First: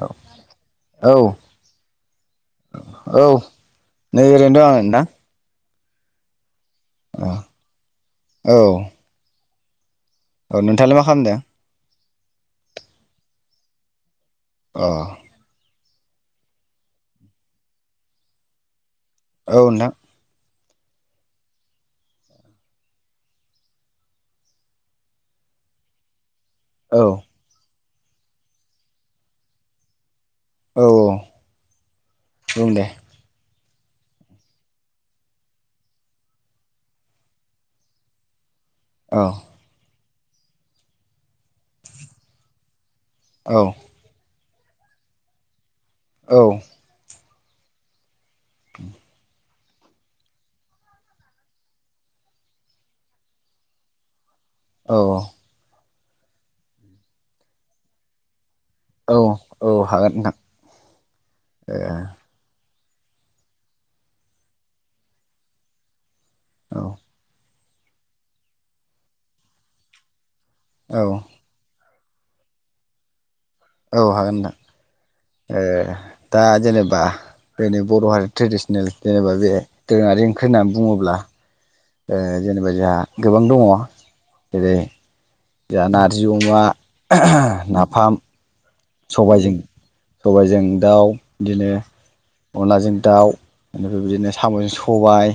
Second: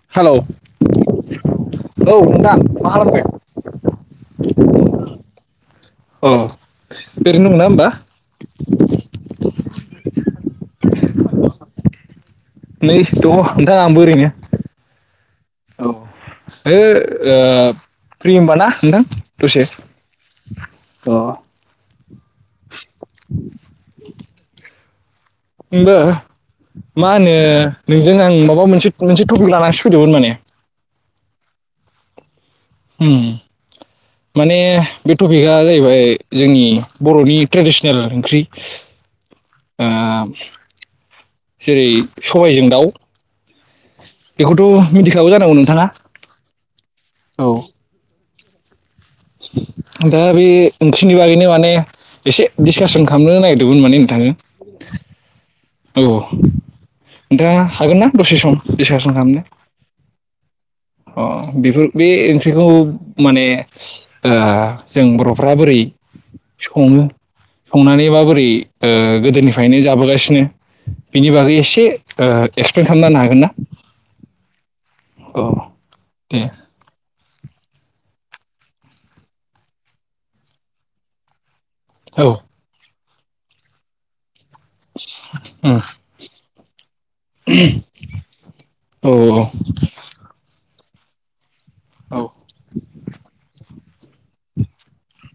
औ हेलौ औ नोंथां मा औ नै ओरैनो दं आं खालामदों? नोंथां अ। औ ओरैनो दं ना होमबा? ओ नोंथाङालाय मा खालामदों? नै दङ' नोंथां आंबो ओरैनो। अ। औ हो ओ फ्रि होनबा ना नोंथां? औ नोंथां। अ। ओमबो औ माहोनो नोंजों आं माबा मोनसे मोनसे टपिक लानानै फैदोंमोन माने औ औ बुंं दे उम माने बे टपिकआ जाहैबाय जोंनि बर'नि ट्रेडिसनेल ओंख्रि औ ओ जेरै सबायजों दाउ औ बेखौथ' मिथिखागौ जानांगौ नोंथाङा औ औ [inaudible] दा बे ओंख्रिनि बागैनो माने एसे डिसकासन खालामनो नागिरदोंमोन माने नोंथांजों औ औ नोंथाङा हागोन ना दसे सम औ औ हागोन नोंथां। अह बेफोर बे ओंख्रिखौ माने ओ जों बर'फ्रा बोरै ओ औ सङो संनानै माबोरै ओ गोदोनिफायनो जाबोगासिनो औ बिनि औ बागै एसे ओ एक्सप्लेन खालामना हानो हागोनना? औ हागोन नोंथां। ए दे दा जेनेबा बेनो बर' हारि ट्रेडिसनेल जेनेबा बे दोरोङारि ओंख्रि होननानै बुङोब्ला ओ औ उम जेनेबा जोंहा गोबां दङ। जेरै जाहा नारजि अमा नाफाम औ अह। सबायजों सबायजों दाउ इदिनो अनलाजों दाउ, ओनिफ्राय बिदिनो साम'जों सबाय।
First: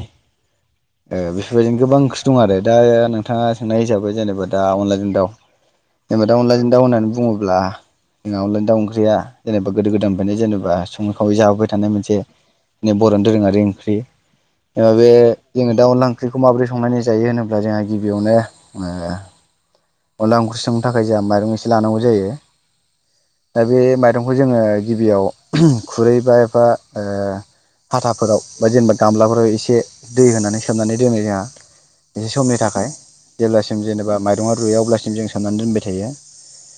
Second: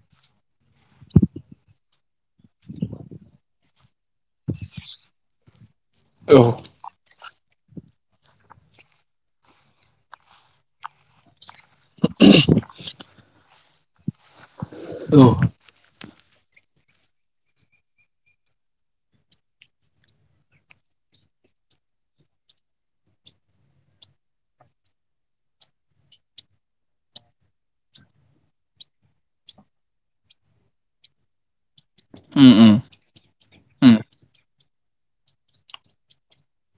ओ बेफोरबायदिनो गोबां ओं दं आरो दा नोंथाङा सोंनाय हिसाबै जेनेबा दा अनलाजों दाउ, जेनेबा दा अनलाजों दाव होननानै बुङो अब्ला जोंना अनलाजों दाउ ओंख्रिया जेनेबा गोदो गोदायनिफ्रायनो जेनेबा सङै खावै जाहोबाय थानाय मोनसे बर'नि दोरोङारि फ्रि ओ बे जोङो दा अनला ओंख्रिखौ माबोरै संनानै जायो होनोब्ला जोंहा गिबियावनो ओ अनला अंख्रि संनो थाखाय जोंहा माइरं एसे लानांगौ जायो। दा बे माइरंखौ जोङो गिबियाव खुरै बा एफा ओ हाथाफोराव बा जेनेबा गामलाफोराव एसे दै होनानै सोमनानै दोनो जोंहा। एसे समनि औ उम थाखाय जेब्लासिम उम जेनेबा माइरङा रुया अब्लासिम जों साननानै दोनबाय थायो।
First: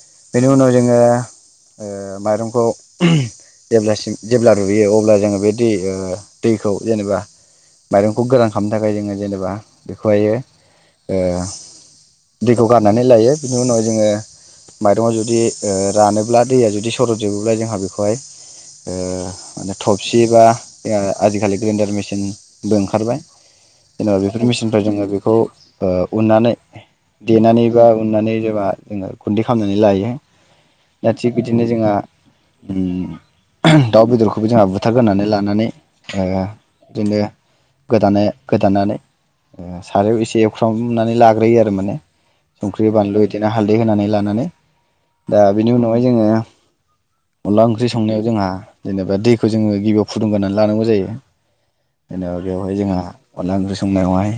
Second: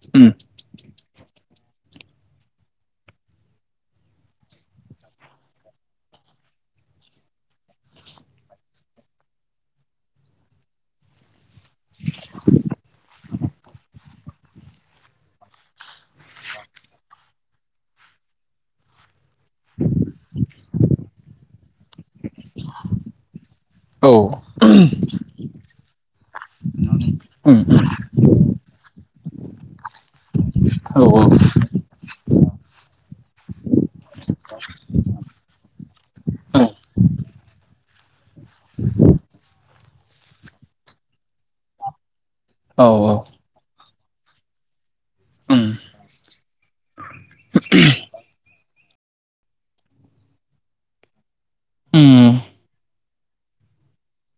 औ बेनि उनाव जोङो ओ माइरंखौ जेब्लासिम जेब्ला रुयो अब्ला जोङो बे दै दैखौ जेनेबा माइरंखौ गोरान खालामनो थाखाय जोङो जेनेबा बेखौहायो ओ दैखौ गारनानै लायो। बिनि उनाव जोङो माइरङा जुदि रानोब्ला दैया जुदि सरदजोबोब्ला जोंहा बेखौहाय ओ माने थबसि बा आजिखालि ग्रिन्दार मिसिन बो ओंखारबाय जेनेबा बेफोर मेसिननिफ्रा जोङो बेखौ उननानै उम देनानै बा उननानै जेबा जोङो गुन्दै खालामनानै लायो। औ दा थिग बिदिनो जोंहा दाउ बेदरखौबो जोंहा बुथारगोनानै लानानै ओ बिदिनो गोदानो गोदानानै ओ सारायाव एसे एवख्रावनानै लाग्रोयो आरो माने औ संख्रि बानलु बिदिनो हालदै होनानै ला मोननानै दा उम बेनि उनावहाय जोङो अनला ओंख्रि संनायाव जोंहा जेनेबा दैखौ जोङो गिबियाव फुदुंगोनानै लानांगौ जायो। उम जेनेबा बेवहाय जोंहा अनला ओंख्रि संनायावहाय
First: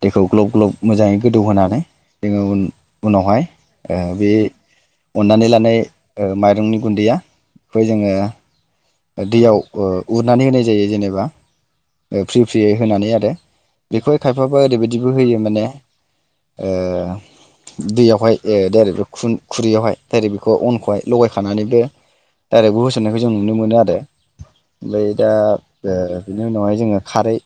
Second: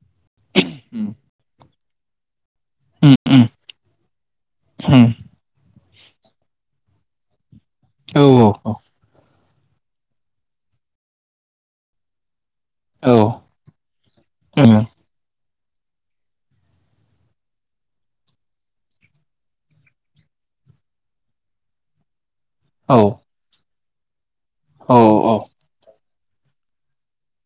दैेखौ ग्लब ग्लब मोजाङै गोदौहोनानै जोङो उन-उनावहाय उम ओ बे उम अननानै लानाय ओ माइरंनि गुन्दैया बेखौ जोङो औ औ दैयाव ओ उरनानै होनाय जायो जेनेबा ओ फ्रि फ्रियै होनानै आरो बेखौहाय खायफाबो उम ओरैबायदिबो होयो माने ओ दैयावहाय दाइरेक्ट खुरैयावहाय दाइरेक्ट बेखौ अनखौहाय लगायखानानैबो दाइरेकबो होसनायखौ औ जों नुनो मोन आरो औ ओमफ्राय दा ओ बिनि उनावहाय जोङो खारै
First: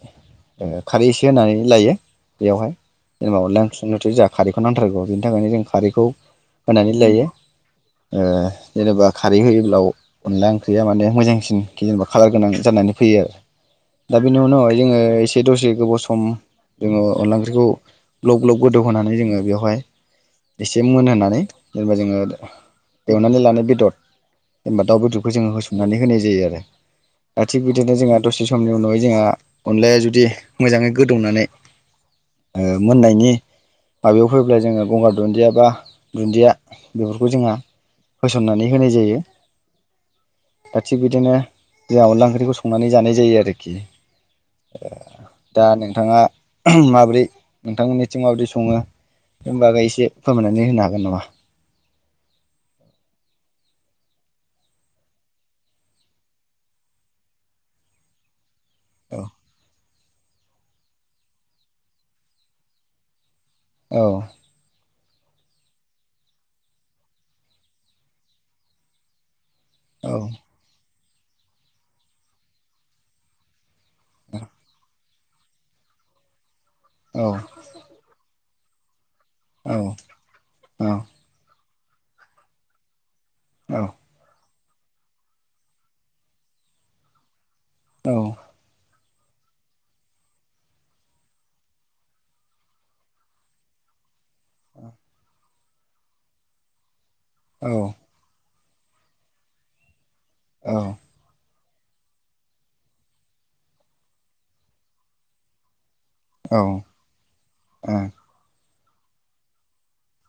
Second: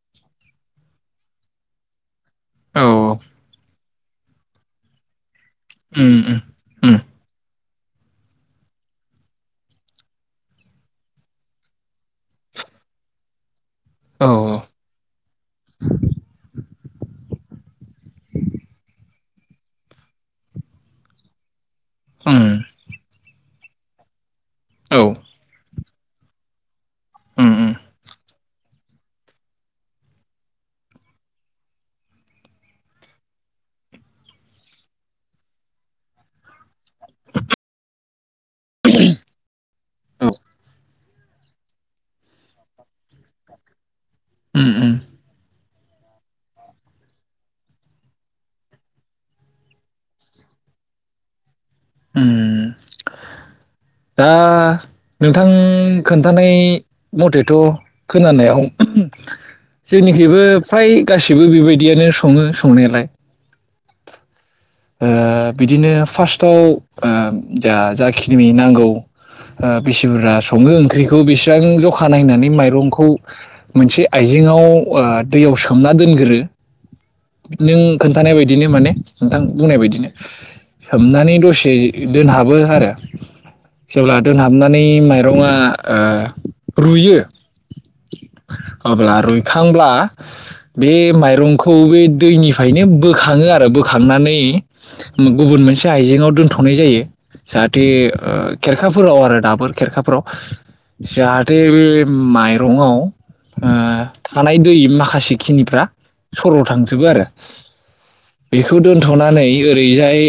ओ खारै एसे होनानै लायो बेयावहाय औ जेनेबा अनला ओंख्रि संनायावथ' जोंहा खारैखौ नांथारगौ बिनि थाखायनो जों खारखौ उम उम होनानै लायो ओ जेनेबा खारै होयोब्ला अनला ओंख्रिया माने मोजां सिनि जेनेबा खालार गोनां जानानै फैयो आरो। दा औ बेनि उनावहाय जोङो एस दसे गोबाव सम जोङो अनला ओंख्रिखौ ग्लब ग्लब गोदौ होनोनानै जोङो बेवहाय एसे मोनहानै जेनेबा जोङो उम एवनानै लानाय बेदर जेनेबा दाउ औ उम बेदरखौ जोङो होसननानै होनाय जा जायोआरो दा थिग उम बिदिनो जोंहा दसे समनि उनावहाय जोंहा अनलाया जुदि मोजाङै गोदौनानै मोननायनि माबायाव फैब्ला जोङो गंगार दुन्दिया बा दुन्दिया बेफोरखौ जोंहा होसननानै होनाय जायो। थिग बिदिनो जोंहा अनला ओंख्रिखौ संनानै जानाय जायो आरोखि उम उम दा नोंथाङा माबोरै नोंथांमोननिथिं माबोरै सङो बेनि बागै एसे फोरमायनानै होनो हागोन नामा? उम दा नोंथां खोन्थानाय मथेथ' खोनानायाव औ जोंनिखबो फ्राय गासिबो बेबायदियानो सङो संनायालाय औ। ओ बिदिनो फार्स्टआव ओ जा जाखिनिनि नांगौ [inaudible] ओ बेसि औ बुरजा सङो ओंख्रि खौ बेसेबां जखा नायनानै माइरंखौ मोनसे आइजेेंआव ओ दैयाव सोमना दोनग्रो औ नों खोन्थानाय बायदि बिदिनो माने नोंथां औ बुंनाय बायदिनो सोमनानै दसे दोनहाबो आरो औ जेब्ला दोनहाबनानै माइरङा रुयो औ अब्ला रुइखांब्ला बे माइरंखौ बे दैनिफ्रायनो बोखाङो आरो बोखांनानै गुबुन मोन एसे आइजेंआव दोनथ'नाय जायो स आ औ खेरखाफोराव आरो दाबो खेरखाफोराव औ जाहाथे बे माइरंआव थानाय दै माखासे खिनिफ्रा [unintelligible] औ थांजोबो आरो बे बेखौ दोनथ'नानै ओरैजाय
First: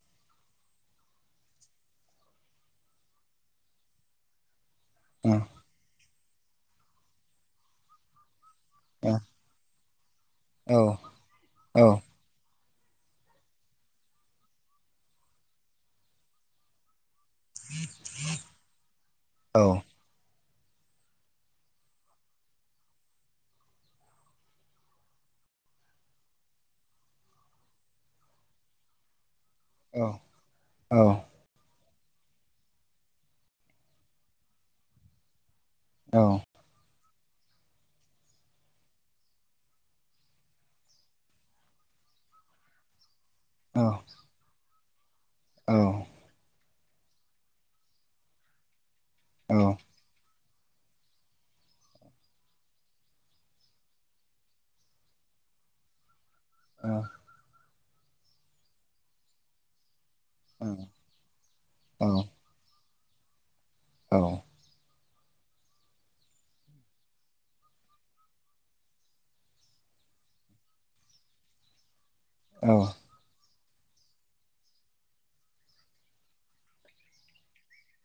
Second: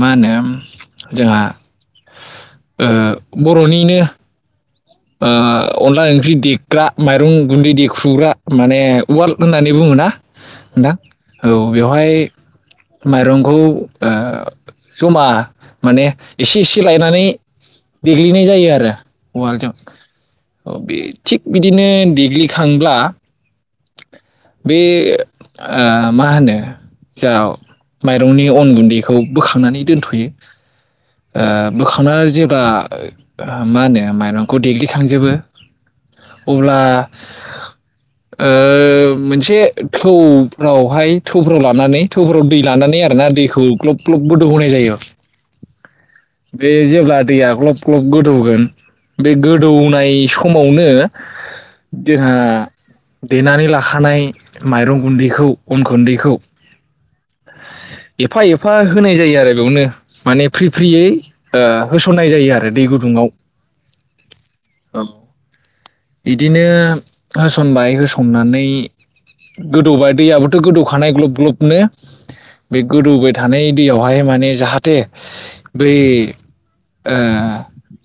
मा होनो जोंहा बर'निनो ओ [unintelligible] फ्रि देग्रा माइरं गुन्दै देखुग्रा माने वालड होननानै बुङोना [unintelligible] औ बेवहाय माइरंखौ जमा माने इसे इसे लायनानै देग्लिनाय जायो आरो [unintelligible] औ बे थिग बिदिनो देग्लिखांब्ला बे मा होनो जा माइरंनि अन गुन्दैखौ बोखांनानै दोनथ'यो ओ बोखांनानै जेबा मा होनो माइरंखौ देग्लिखांजोबो अब्ला ओ मोनसे थौफ्रावहाय थौफोराव लानानै थौफोराव दै लानानै आरोना। दैखौ ग्लब ग्लबबो दौहोनाय जायो। औ। बे जेब्ला दैया ग्लब ग्लब गोदौगोन बे गोदौनाय सम समावनो जोंहा देनानै लाखानाय माइरं गुन्दैखौ अन गुन्दैखौ अ। एफा एफा होनाय जायो आरो बेयावनो माने फ्रि फ्रियै ओ होसननाय जायो आरो दै गुु गुदुंङाव। औ। ओं। इदिनो होसनबाय होसननानै गोदौबाय दैयाबोथ' गोदौखानाय ग्लब ग्लबनो औ बे गोदो बाय था थानाय दैयावहाय माने जाहाथे बै ओ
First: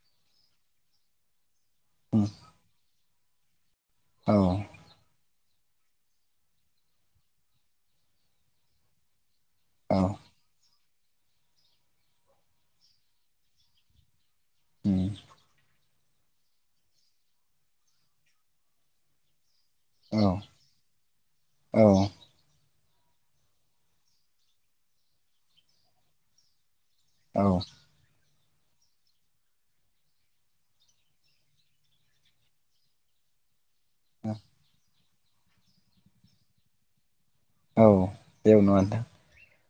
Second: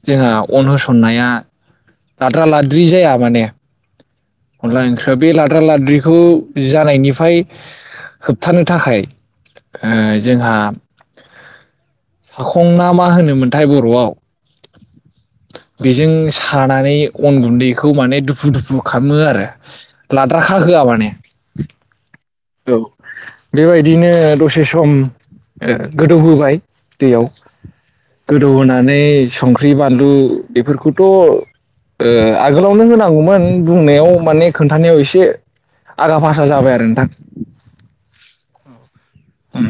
जोंहा अन होसननाया औ लाद्रा लाद्रि जाया माने औ अनला ओंख्रैयाव बे लाद्रा लाद्रिखौ जानायनिफ्राय होबथानो थाखाय ओ जोंहा साखं मा होनोमोनथाय बर'आव ओम। बेजों सानानै अन गुन्दैखौ माने दुफु दुफु खालामो आरो। लाद्रा खाहोआ माने औ औ बेबायदिनो दसे सम ओ गोदौहोबाय दैयाव औ। गोदौ होनोनानै संख्रि बानलु बेफोरखौथ' ओ आगोलावनो होनांगौमोन बुंनायाव औ माने खोन्थानायाव एसे एसे आगा फासा जाबाय आरो नोंथां। औ जेबो नङा नोंथां ओम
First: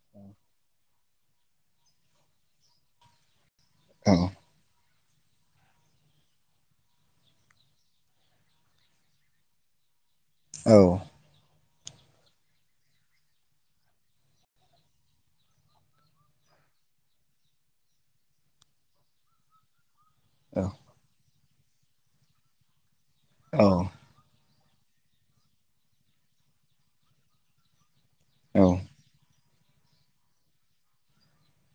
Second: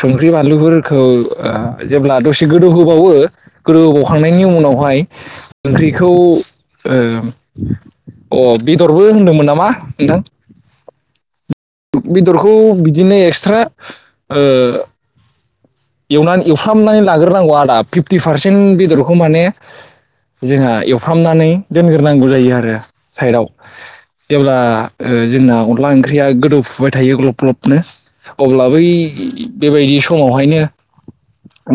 संख्रि बानलुफोरखौ जेब्ला दसे गोदौ होबावो गोदो होबावखांनायनि उनावहाय ओंख्रिखौ ओ बेदरबो होनदोंमोन नामा नोंथां। औ बेदरखौ बिदिनो एक्सट्रा ओ एवनानै एवफ्रामनानै लाग्रोनांगौ आदा फिफ्टि पारसेन्ट बेदरखौ माने औ जोंहा एवफ्रामनानै दोनग्रोनांगौ जायो आरो साइदाव औ जेब्ला ओ जोंना अनदला ओंख्रिया गोदौफुबाय थायो ग्लब ग्लबनो औ अब्ला बै बेबायदि समावहायनो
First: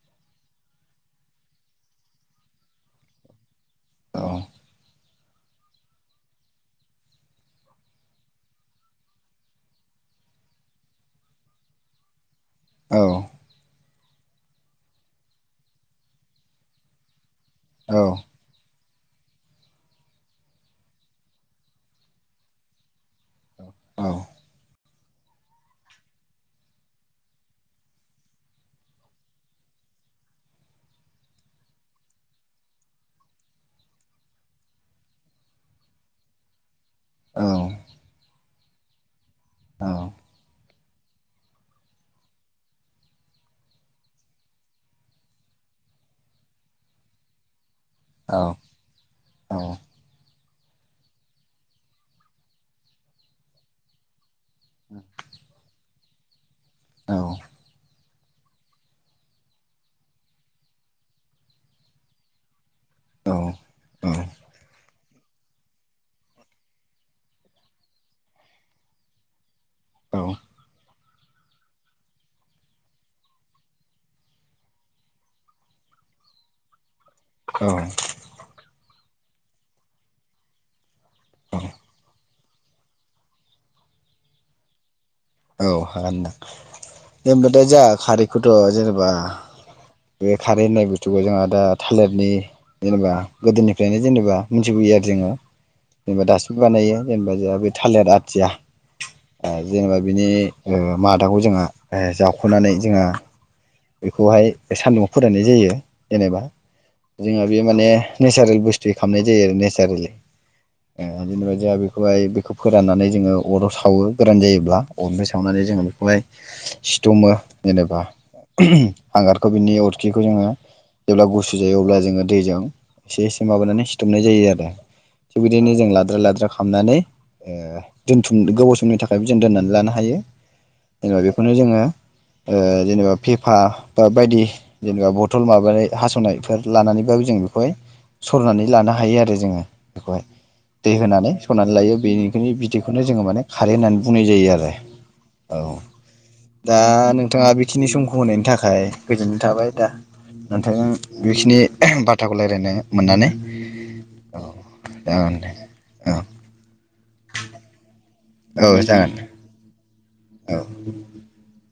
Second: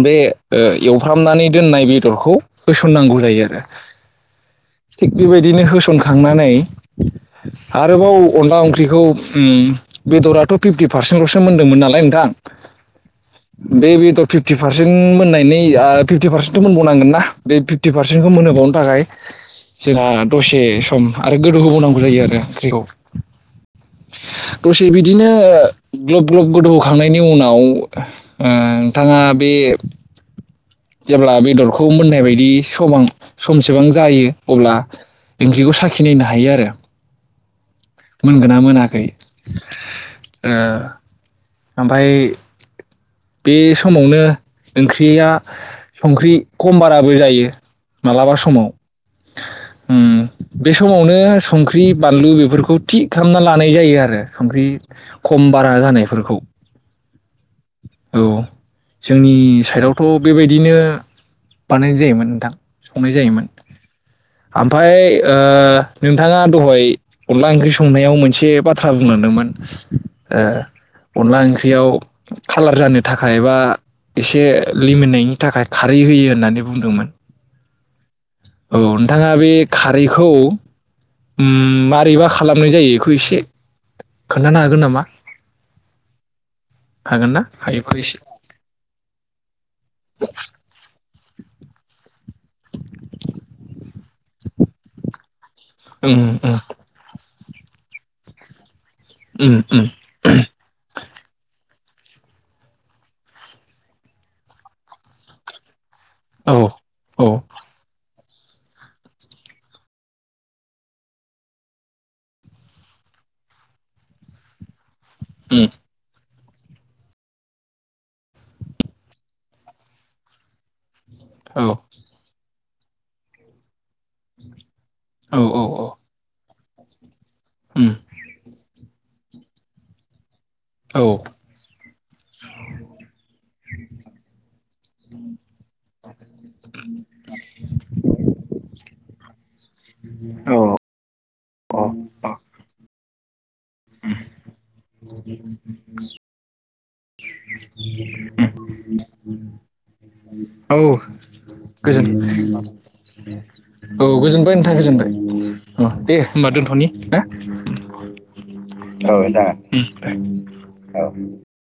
बे ओ एवफ्रामनानै दोननाय बेदरखौ होसननांगौ जायो आरो। औ थिग बेबायदिनो होसनखांनानै आरोबाव अनला ओंख्रिखौ ओम बेदराथ' फिफ्टि पारसेन्टल'सो मोनदोंमोन नालाय नोंथां औ। बे बेदर फिफ्टि पारसेन्ट मोननायनि ओ फिफ्टि पारसेन्टथ' मोनबावनांगोन ना? बे फिफ्टि औ औ पारसेन्टखौ मोनहोबावनो थाखाय जोंहा दसे सम आरो गोदौ होबावनांगौ जायो आरो ओंख्रिखौ। औ। दसे बिदिनो ग्लब ग्लब गोदौहोखांनायनि उनाव ओ नोंथाङा बे जेब्ला बेदरखौ मोननाय बायदि समा समसेबां जायो अब्ला ओंख्रिखौ साखिनायनो हायो आरो, औ। मोनगोना मोनाखै। ओ [inaudible] बे समावनो ओंख्रिया संख्रि खम बाराबो जायो मालाबा समाव औ उम। बे समावनो संख्रि संख्रि खम बारा जानाय फोरखौ औ। औ जोंनि साइडआवथ' बेबायदिनो बानायनाय जायोमोन नोंथां औ औ। आमफाय ओ नोंथाङा दहाय अनला ओंख्रि संनायाव मोनसे बाथ्रा बुंलांदोंमोन ओ अनला ओंख्रियाव खालार जानो थाखाय बा एसे लिमोननायनि थाखाय खारै होयो होननानै बुंदोंमोन। औ। औ नोंथाङा बे खारैखौ उम मारैबा खालामनाय जायो बेखौ एसे खोन्थानो हागोन नामा? औ हागोनदां। हागोन ना जेनेबा दा जाहा हायोबा एसे खारैखौथ' जेनेबा बे खारै होननाय बुस्थुखौ जोंहा दा थालिरनि जेनेबा गोदोनिफ्रायनो जेनेबा मिथिबोयो आरो जोङो उम जेनेबा उम दासिमबो बानायो जेनेबा जाहा थालिर आथिया उम्म उम्म। नि ओ मादाखौ [unintelligible] आ ए जावख'नानै जोंहा बेखौहाय सान्दुंआव फोराननाय जायो। जेनेबा औ औ जोंहा बे माने नेचारेल बुस्थुयै खालामामनाय जायो आरो नेसारेलि ओ जेनेबा जोंहा बेखौहाय बेखौ फोराननानै जोङो अराव सावो गोरान जायोब्ला। अरनिफ्राय सावनानै उम जोङो बेखौहाय सिथुमो जेनेबा हांगारखौ बिनि अरखिखौ जोङो जेब्ला गुसु औ जायो अब्ला जोङो दैजों एसे एसे माबानानै बुथुमनाय जायो आरो थिग औ औ बिदिनो जों लाद्रा लाद्रा खालामनानै ओ उम दोनथुम गोबाव समनि [unintelligible] यबो जों दोननानै लानो हायो। औ जेनेबा बेखौनो जोङो ओ जेनेबा फेफा बा बायदि जेनेबा बथल माबानाय हास'नायफोर लानानैबाबो जों बेखौहाय सरनानै लानो हायो आरो जोङो बेखौहाय दै होनानै सरनानै लायो बेनिखिनि बिदैखौनो जोङो माने खारै होननानै बुंनाय जायो आरो औ दा नोंथाङा बेखिनि सम नि थाखाय गोजोननाय थाबाय दा औ नोंथांजों बेखिनि गोजोन बाथ्राखौ रायज्लायनो मोननानै औ गोजोनबाय नोंथा गोजोनबाय जागोन दे अ औ दे होनबा दोनथ'नि हा औ जागोन। औ [inaudible] औ